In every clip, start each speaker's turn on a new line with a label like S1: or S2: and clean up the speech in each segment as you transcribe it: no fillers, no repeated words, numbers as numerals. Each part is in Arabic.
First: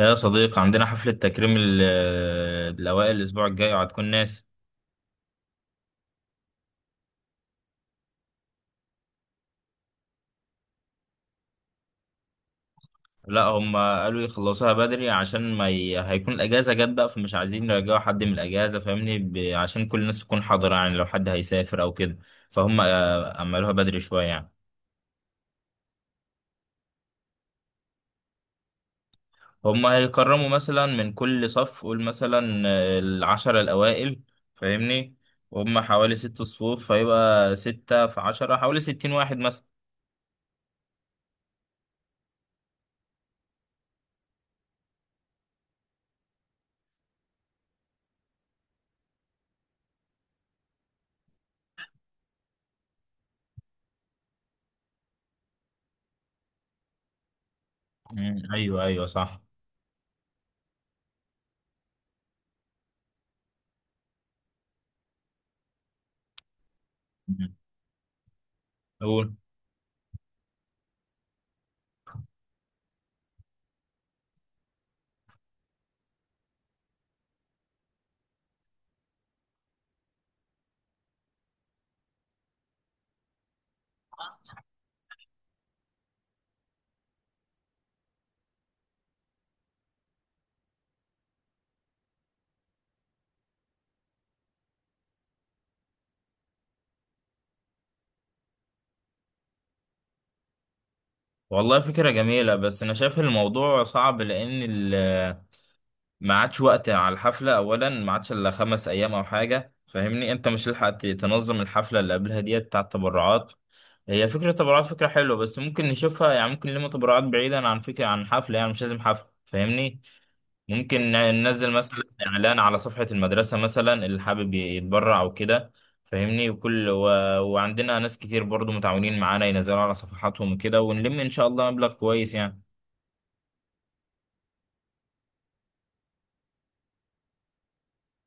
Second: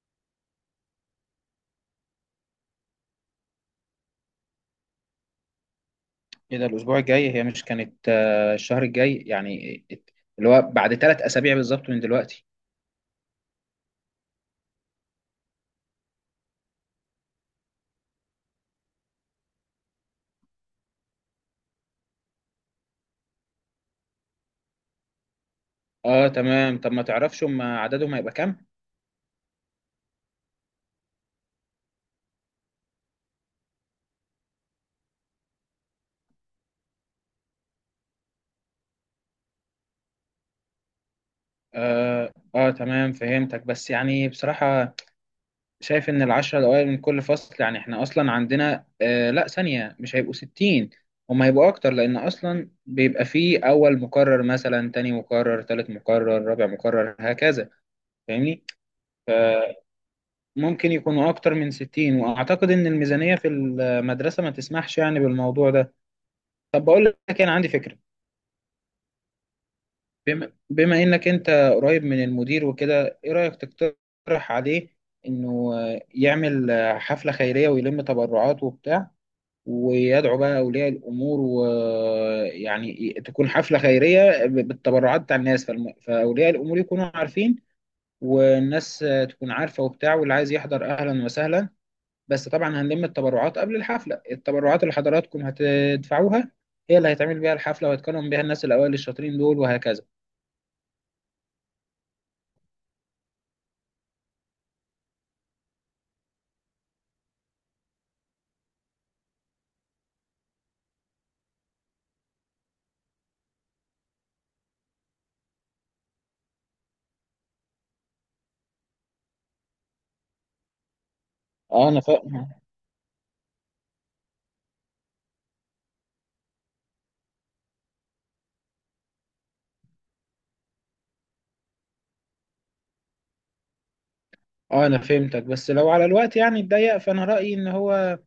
S1: يا صديقي، عندنا حفلة تكريم الأوائل الأسبوع الجاي وهتكون ناس.
S2: ايه ده؟ الاسبوع الجاي؟ هي مش كانت الشهر الجاي يعني، اللي هو بعد 3 اسابيع بالظبط من دلوقتي.
S1: لا، هم قالوا يخلصوها بدري عشان ما ي... هيكون الأجازة جت بقى، فمش عايزين يرجعوا حد من الأجازة. فاهمني؟ عشان كل الناس تكون حاضرة، يعني لو حد هيسافر أو كده. فهم عملوها بدري شوية يعني.
S2: اه، تمام. طب ما تعرفش هم عددهم هيبقى كام؟
S1: هم هيكرموا مثلا من كل صف، قول مثلا العشرة الأوائل. فاهمني؟ وهم حوالي ست صفوف، فيبقى ستة في عشرة حوالي ستين واحد مثلا.
S2: اه تمام، فهمتك. بس يعني بصراحة شايف ان العشرة الاوائل من كل فصل، يعني احنا اصلا عندنا لا، ثانية مش هيبقوا 60، هم هيبقوا اكتر، لان اصلا بيبقى فيه اول مقرر مثلا، تاني مقرر، تالت مقرر، رابع مقرر، هكذا.
S1: مم،
S2: فاهمني؟
S1: أيوه أيوه صح.
S2: ممكن يكونوا أكتر من 60، وأعتقد إن الميزانية في المدرسة ما تسمحش يعني بالموضوع ده. طب بقول لك إيه، أنا
S1: مم.
S2: عندي فكرة.
S1: قول.
S2: بما إنك أنت قريب من المدير وكده، إيه رأيك تقترح عليه إنه يعمل حفلة خيرية ويلم تبرعات وبتاع، ويدعو بقى أولياء الأمور، ويعني تكون حفلة خيرية بالتبرعات بتاع الناس، فأولياء الأمور يكونوا عارفين، والناس تكون عارفة وبتاع، واللي عايز يحضر أهلا وسهلا. بس طبعا هنلم التبرعات قبل الحفلة، التبرعات اللي حضراتكم هتدفعوها هي اللي هيتعمل بيها الحفلة، وهيتكرم بيها الناس الأوائل الشاطرين دول وهكذا.
S1: والله فكرة جميلة، بس أنا شايف الموضوع صعب لأن ما عادش وقت على الحفلة. أولا ما عادش إلا خمس أيام أو حاجة، فاهمني؟ أنت مش هتلحق تنظم الحفلة اللي قبلها ديت بتاع التبرعات. هي فكرة التبرعات فكرة حلوة، بس ممكن نشوفها يعني. ممكن لما تبرعات بعيدا عن فكرة عن حفلة، يعني مش لازم حفلة، فاهمني؟ ممكن ننزل
S2: اه، انا
S1: مثلا
S2: فاهم.
S1: إعلان على صفحة المدرسة مثلا، اللي حابب يتبرع أو كده. فاهمني؟ وعندنا ناس كتير برضو متعاونين معانا، ينزلوا على صفحاتهم وكده، ونلم إن شاء الله مبلغ كويس يعني.
S2: اه انا فهمتك، بس لو على الوقت يعني اتضيق، فانا رأيي ان هو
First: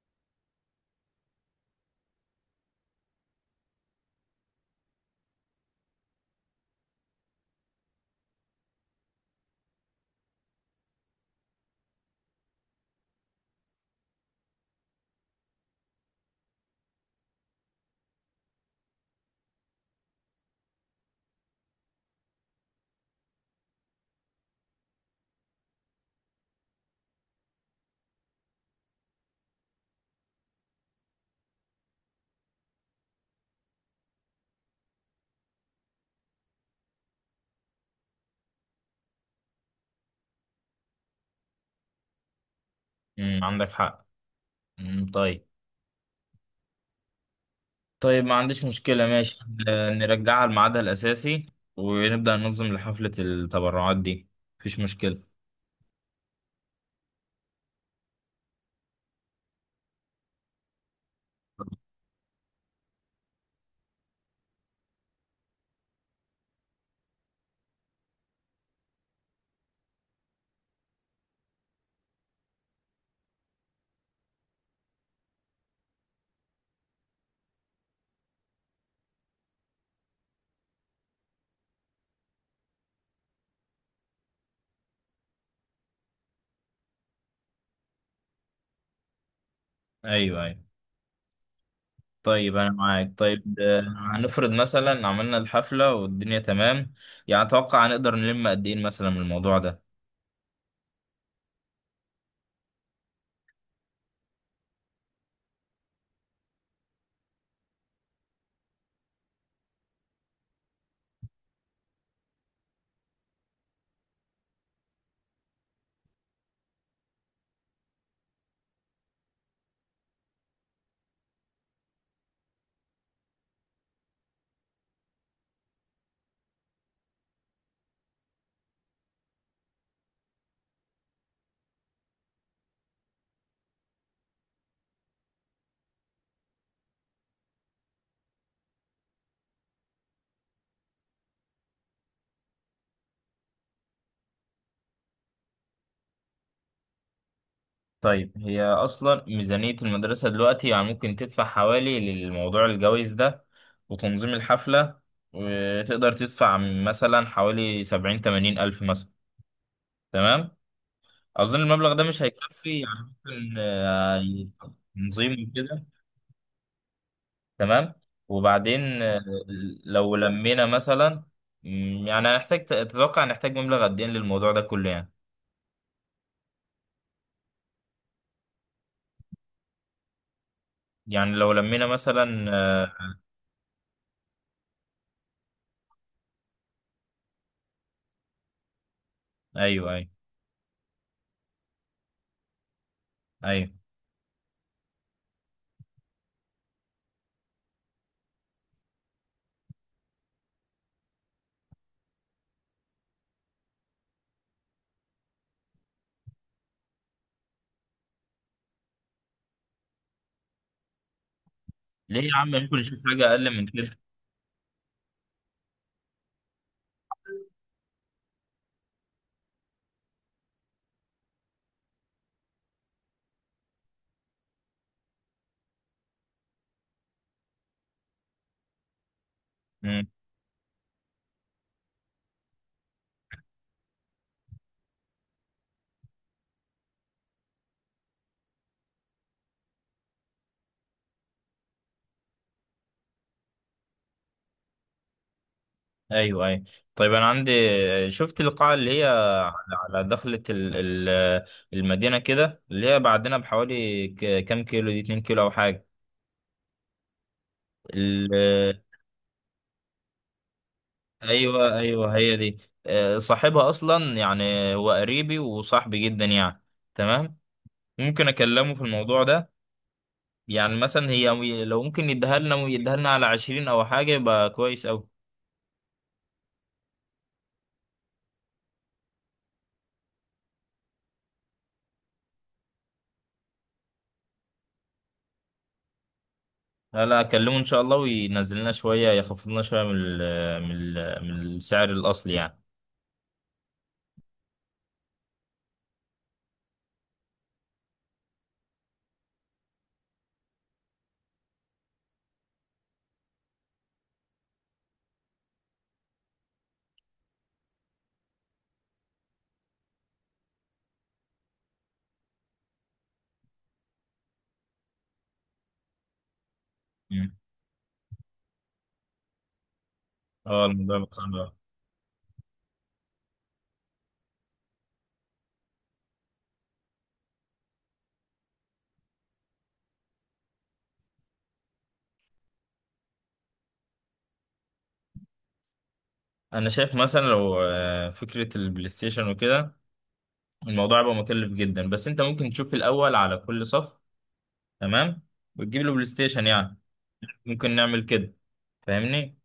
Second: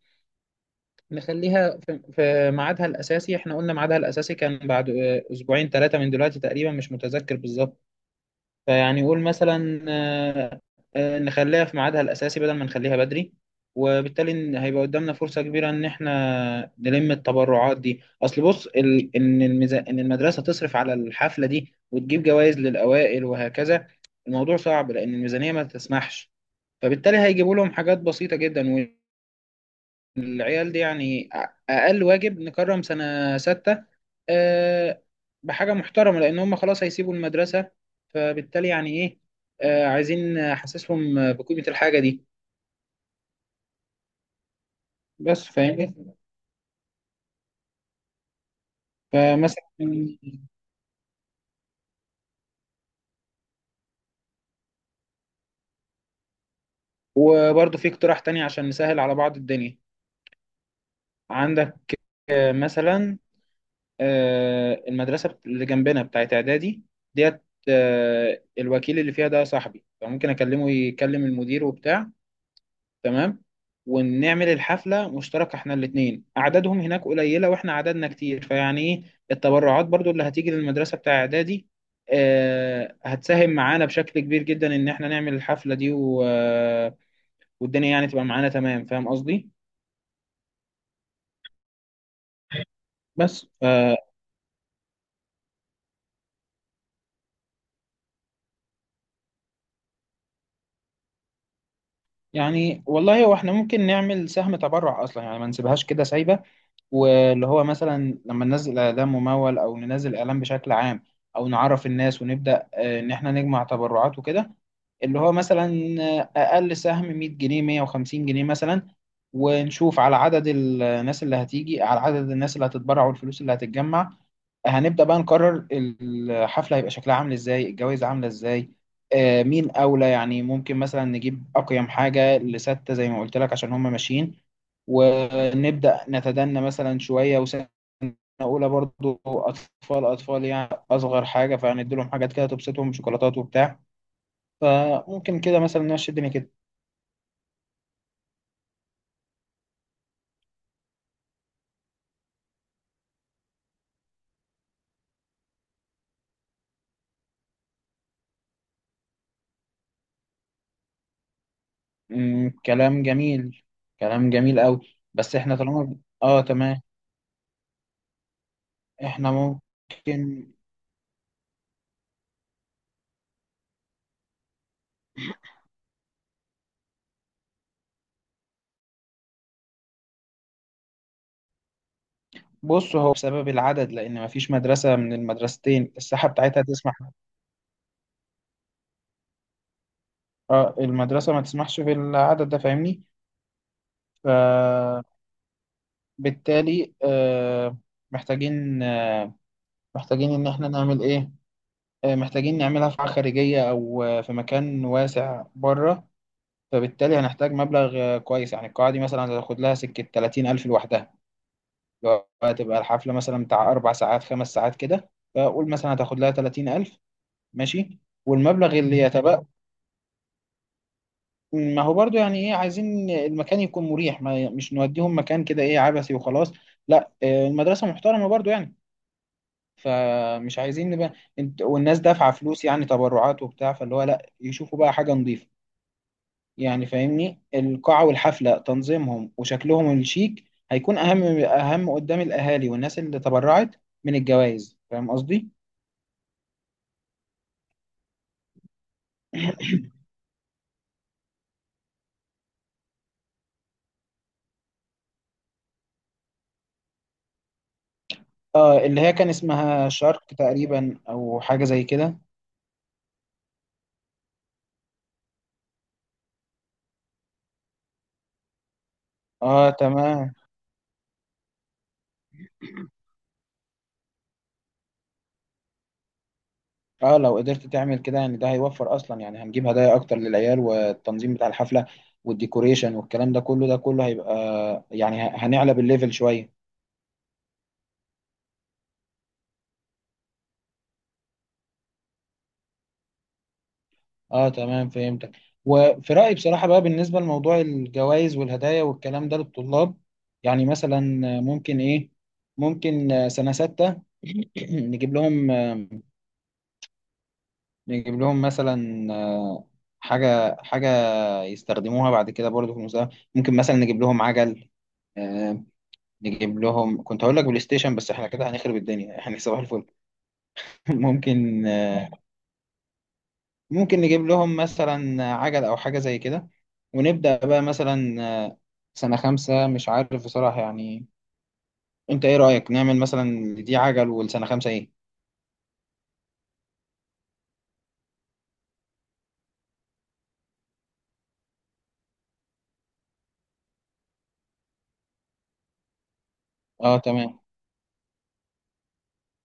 S2: نخليها في ميعادها الأساسي. احنا قلنا ميعادها الأساسي كان بعد اسبوعين 3 من دلوقتي تقريبا، مش متذكر بالظبط. فيعني قول مثلا، نخليها في ميعادها الأساسي بدل ما نخليها بدري. وبالتالي هيبقى قدامنا فرصة كبيرة إن إحنا نلم التبرعات دي، أصل بص إن إن المدرسة تصرف على الحفلة دي وتجيب جوائز للأوائل وهكذا، الموضوع صعب لأن الميزانية ما تسمحش، فبالتالي هيجيبوا لهم حاجات بسيطة جدا. العيال دي يعني أقل واجب نكرم سنة ستة آه، بحاجة محترمة، لأن هم خلاص هيسيبوا المدرسة. فبالتالي يعني إيه، عايزين أحسسهم بقيمة الحاجة دي.
S1: امم، عندك حق. امم،
S2: بس
S1: طيب.
S2: فاهمني.
S1: طيب، ما عنديش مشكلة، ماشي.
S2: فمثلا،
S1: نرجعها لميعادها الأساسي ونبدأ ننظم لحفلة التبرعات دي. مفيش مشكلة.
S2: وبرضه في اقتراح تاني عشان نسهل على بعض الدنيا. عندك مثلا، المدرسة اللي جنبنا بتاعت إعدادي ديت، الوكيل اللي فيها ده صاحبي، فممكن أكلمه يكلم المدير وبتاع. تمام؟ ونعمل الحفلة مشتركة احنا الاتنين، أعدادهم هناك قليلة واحنا عددنا كتير، فيعني ايه، التبرعات برضو اللي هتيجي للمدرسة بتاع إعدادي هتساهم معانا بشكل كبير جدا إن احنا نعمل الحفلة دي و... آه، والدنيا يعني تبقى معانا. تمام، فاهم قصدي؟
S1: أيوه أيوه. طيب أنا معاك،
S2: بس
S1: طيب هنفرض مثلا عملنا الحفلة والدنيا تمام، يعني أتوقع هنقدر نلم قد إيه مثلا من الموضوع ده؟
S2: يعني والله هو احنا ممكن نعمل سهم تبرع أصلا، يعني ما نسيبهاش كده سايبة. واللي هو مثلا لما ننزل اعلان ممول، او ننزل اعلان بشكل عام، او نعرف الناس ونبدا ان احنا نجمع تبرعات وكده. اللي هو مثلا اقل سهم 100 جنيه، 150 جنيه مثلا. ونشوف على عدد الناس اللي هتيجي، على عدد الناس اللي هتتبرع، والفلوس اللي هتتجمع هنبدأ بقى نقرر الحفلة هيبقى شكلها عامل ازاي، الجوائز عاملة ازاي، مين أولى. يعني ممكن مثلا نجيب أقيم حاجة لستة زي ما قلت لك، عشان هم ماشيين. ونبدأ نتدنى مثلا شوية، وسنة أولى برضو أطفال أطفال، يعني أصغر حاجة، فهندي لهم حاجات كده تبسطهم، شوكولاتات وبتاع. فممكن كده مثلا نمشي الدنيا كده.
S1: طيب، هي أصلا ميزانية المدرسة دلوقتي يعني ممكن تدفع حوالي للموضوع الجوائز ده وتنظيم الحفلة، وتقدر تدفع مثلا حوالي سبعين تمانين ألف مثلا. تمام. اظن المبلغ ده مش هيكفي يعني.
S2: كلام
S1: ممكن
S2: جميل، كلام جميل أوي. بس
S1: تنظيم
S2: احنا
S1: كده.
S2: طالما، اه تمام،
S1: تمام، وبعدين
S2: احنا
S1: لو
S2: ممكن.
S1: لمينا مثلا، مم، يعني هنحتاج، تتوقع نحتاج مبلغ قد ايه للموضوع ده كله يعني؟ يعني لو لمينا مثلا آه،
S2: بص هو بسبب العدد، لأن مفيش مدرسة من المدرستين الساحة بتاعتها تسمح.
S1: ايوه ايوه
S2: اه المدرسة ما تسمحش في العدد ده، فاهمني.
S1: ايوه.
S2: فبالتالي محتاجين محتاجين إن احنا نعمل إيه، محتاجين نعملها في قاعة خارجية، أو في مكان واسع بره. فبالتالي هنحتاج مبلغ كويس يعني، القاعة دي مثلا هتاخد لها سكة 30 ألف لوحدها،
S1: ليه
S2: لو
S1: يا عم؟ ممكن
S2: هتبقى
S1: نشوف
S2: الحفلة
S1: حاجه
S2: مثلا
S1: اقل من
S2: بتاع أربع
S1: كده.
S2: ساعات خمس ساعات كده. فقول مثلا هتاخد لها 30 ألف، ماشي. والمبلغ اللي يتبقى، ما هو برضو يعني ايه، عايزين المكان يكون مريح، ما مش نوديهم مكان كده ايه، عبثي وخلاص. لا، المدرسة محترمة برضو يعني،
S1: مم،
S2: فمش عايزين نبقى انت والناس دافعة فلوس يعني، تبرعات وبتاع، فاللي هو لا، يشوفوا بقى حاجة نظيفة يعني، فاهمني. القاعة والحفلة تنظيمهم وشكلهم الشيك هيكون اهم قدام الاهالي والناس اللي تبرعت من الجوائز، فاهم قصدي؟
S1: ايوه ايوه. طيب انا عندي، شفت القاعه اللي هي على، على دخله ال- المدينه كده، اللي هي بعدنا بحوالي كام كيلو، دي 2 كيلو او حاجه.
S2: اه، اللي هي كان اسمها شارك تقريبا، او حاجة
S1: ايوه
S2: زي
S1: ايوه،
S2: كده.
S1: هي دي. صاحبها اصلا يعني، هو قريبي وصاحبي جدا يعني. تمام، ممكن اكلمه في الموضوع ده.
S2: اه تمام.
S1: يعني مثلا هي لو ممكن يديها لنا، ويديها لنا على عشرين او حاجه، يبقى كويس اوي.
S2: اه لو قدرت تعمل كده يعني، ده هيوفر اصلا يعني. هنجيب هدايا اكتر للعيال، والتنظيم بتاع الحفله والديكوريشن والكلام ده كله، ده كله هيبقى يعني هنعلى الليفل شويه.
S1: لا لا، اكلمه ان شاء الله وينزل لنا شويه، يخفض لنا شويه من من السعر الاصلي يعني.
S2: اه تمام، فهمتك. وفي رايي بصراحه بقى، بالنسبه لموضوع الجوائز والهدايا والكلام ده للطلاب، يعني مثلا، ممكن ايه، ممكن سنه سته نجيب لهم نجيب لهم مثلا حاجه حاجه يستخدموها بعد كده برضه في المستقبل. ممكن مثلا نجيب لهم عجل، آه، نجيب لهم، كنت
S1: مم.
S2: هقول لك بلاي ستيشن بس احنا كده هنخرب الدنيا، احنا صباح الفل.
S1: اه، الموضوع بقى صعب أوي.
S2: ممكن، ممكن نجيب لهم مثلا عجل او حاجة زي كده. ونبدأ بقى مثلا سنة خمسة، مش عارف بصراحة يعني. انت ايه رأيك نعمل مثلا دي عجل، والسنة خمسة ايه؟
S1: انا شايف مثلا لو فكره البلاي ستيشن وكده، الموضوع هيبقى مكلف جدا، بس انت ممكن تشوف الاول على كل صف، تمام، وتجيب له بلاي ستيشن يعني.
S2: اه تمام.
S1: ممكن نعمل كده، فاهمني؟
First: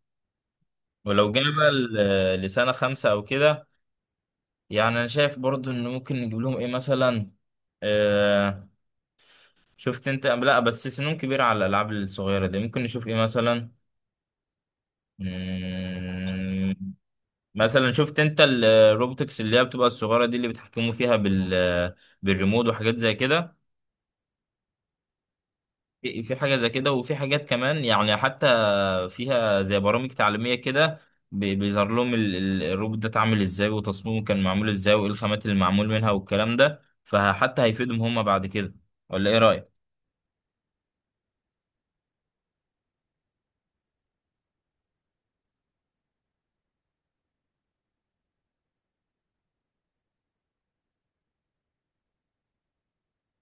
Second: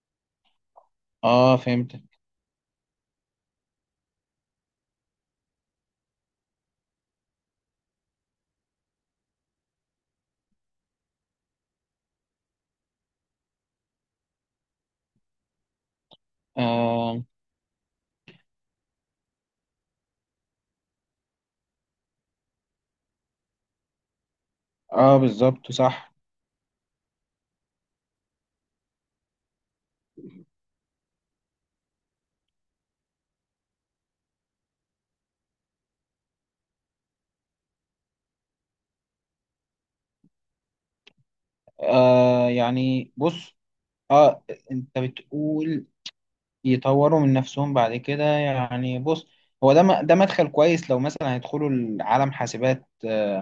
S1: ولو جينا
S2: اه،
S1: بقى
S2: فهمت.
S1: لسنة خمسة أو كده، يعني أنا شايف برضو إن ممكن نجيب لهم إيه مثلا. آه، شفت أنت؟ لا بس سنهم كبيرة على الألعاب الصغيرة دي، ممكن نشوف إيه مثلا. مم،
S2: اه,
S1: مثلا شفت أنت الروبوتكس اللي هي بتبقى الصغيرة دي، اللي بيتحكموا فيها بالريموت وحاجات زي كده.
S2: آه بالظبط، صح.
S1: في حاجة زي كده، وفي حاجات كمان يعني، حتى فيها زي برامج تعليمية كده، بيظهر لهم الروبوت ده اتعمل ازاي، وتصميمه كان معمول ازاي، وايه الخامات اللي معمول منها والكلام ده، فحتى هيفيدهم هم بعد كده. ولا ايه رأيك؟
S2: يعني بص، اه انت بتقول يطوروا من نفسهم بعد كده. يعني بص، هو ده ده مدخل كويس لو مثلا هيدخلوا العالم حاسبات،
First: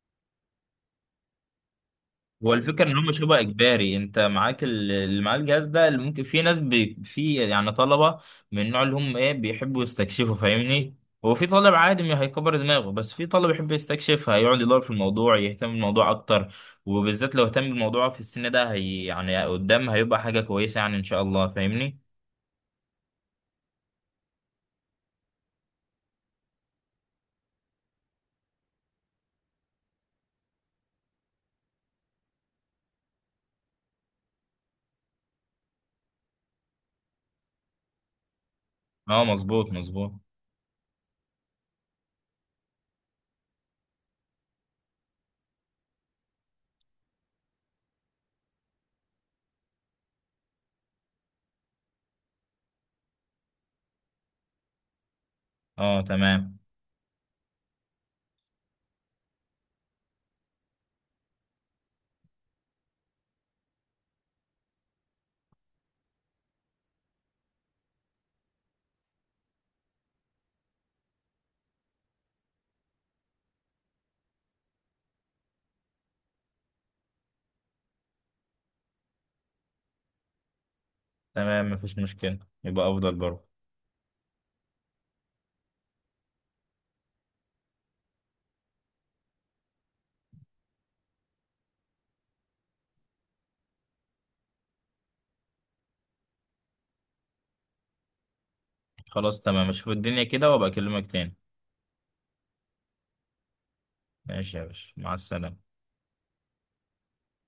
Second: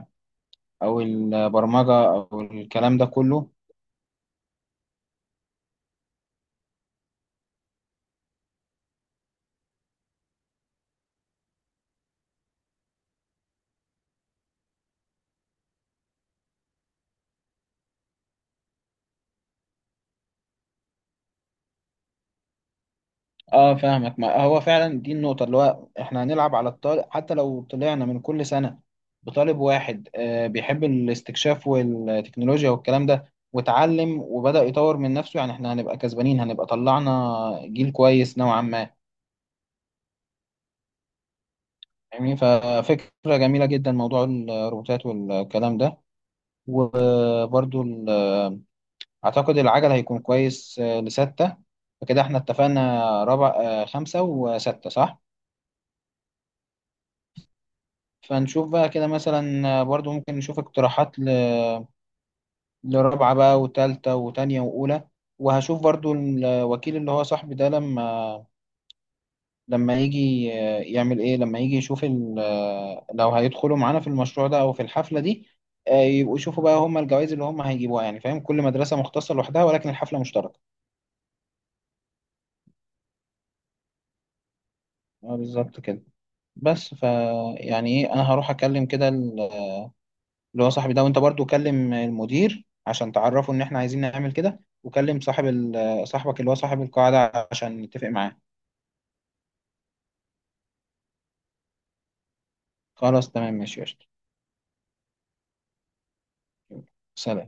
S2: او البرمجه او
S1: هو الفكرة إن
S2: الكلام ده
S1: هم شبه
S2: كله.
S1: إجباري. أنت معاك اللي معاه الجهاز ده، اللي ممكن في ناس بي في يعني طلبة من النوع اللي هم إيه، بيحبوا يستكشفوا، فاهمني؟ هو في طالب عادي ما هيكبر دماغه، بس في طالب يحب يستكشف، هيقعد يدور في الموضوع، يهتم بالموضوع أكتر، وبالذات لو اهتم بالموضوع في السن ده، هي يعني قدام هيبقى حاجة كويسة يعني إن شاء الله، فاهمني؟
S2: اه فاهمك، ما هو فعلا دي النقطه، اللي هو احنا هنلعب على الطالب، حتى لو طلعنا من كل سنه بطالب واحد بيحب الاستكشاف والتكنولوجيا والكلام ده، واتعلم وبدأ يطور من نفسه، يعني احنا هنبقى كسبانين، هنبقى طلعنا جيل كويس نوعا ما.
S1: أه مظبوط مظبوط.
S2: يعني ففكرة جميلة جدا موضوع الروبوتات والكلام ده. وبرضو اعتقد العجل هيكون كويس لستة. فكده احنا اتفقنا ربع خمسة وستة، صح؟
S1: أه تمام.
S2: فنشوف بقى كده مثلا، برضو ممكن نشوف اقتراحات لرابعة بقى وتالتة وتانية وأولى. وهشوف برضو الوكيل اللي هو صاحبي ده لما يجي يعمل ايه، لما يجي يشوف لو هيدخلوا معانا في المشروع ده او في الحفلة دي، يبقوا يشوفوا بقى هم الجوائز اللي هم هيجيبوها، يعني فاهم، كل مدرسة مختصة لوحدها، ولكن الحفلة مشتركة.
S1: تمام مفيش مشكلة، يبقى أفضل برضه.
S2: بالظبط كده. بس ف يعني ايه، انا هروح اكلم كده اللي هو صاحبي ده، وانت برضو كلم المدير عشان تعرفه ان احنا عايزين نعمل كده، وكلم صاحب صاحبك اللي هو صاحب القاعدة عشان نتفق معاه.
S1: خلاص تمام، أشوف الدنيا كده وأبقى أكلمك تاني.
S2: خلاص تمام، ماشي يا قشطة.
S1: ماشي يا باشا، مع السلامة.
S2: سلام.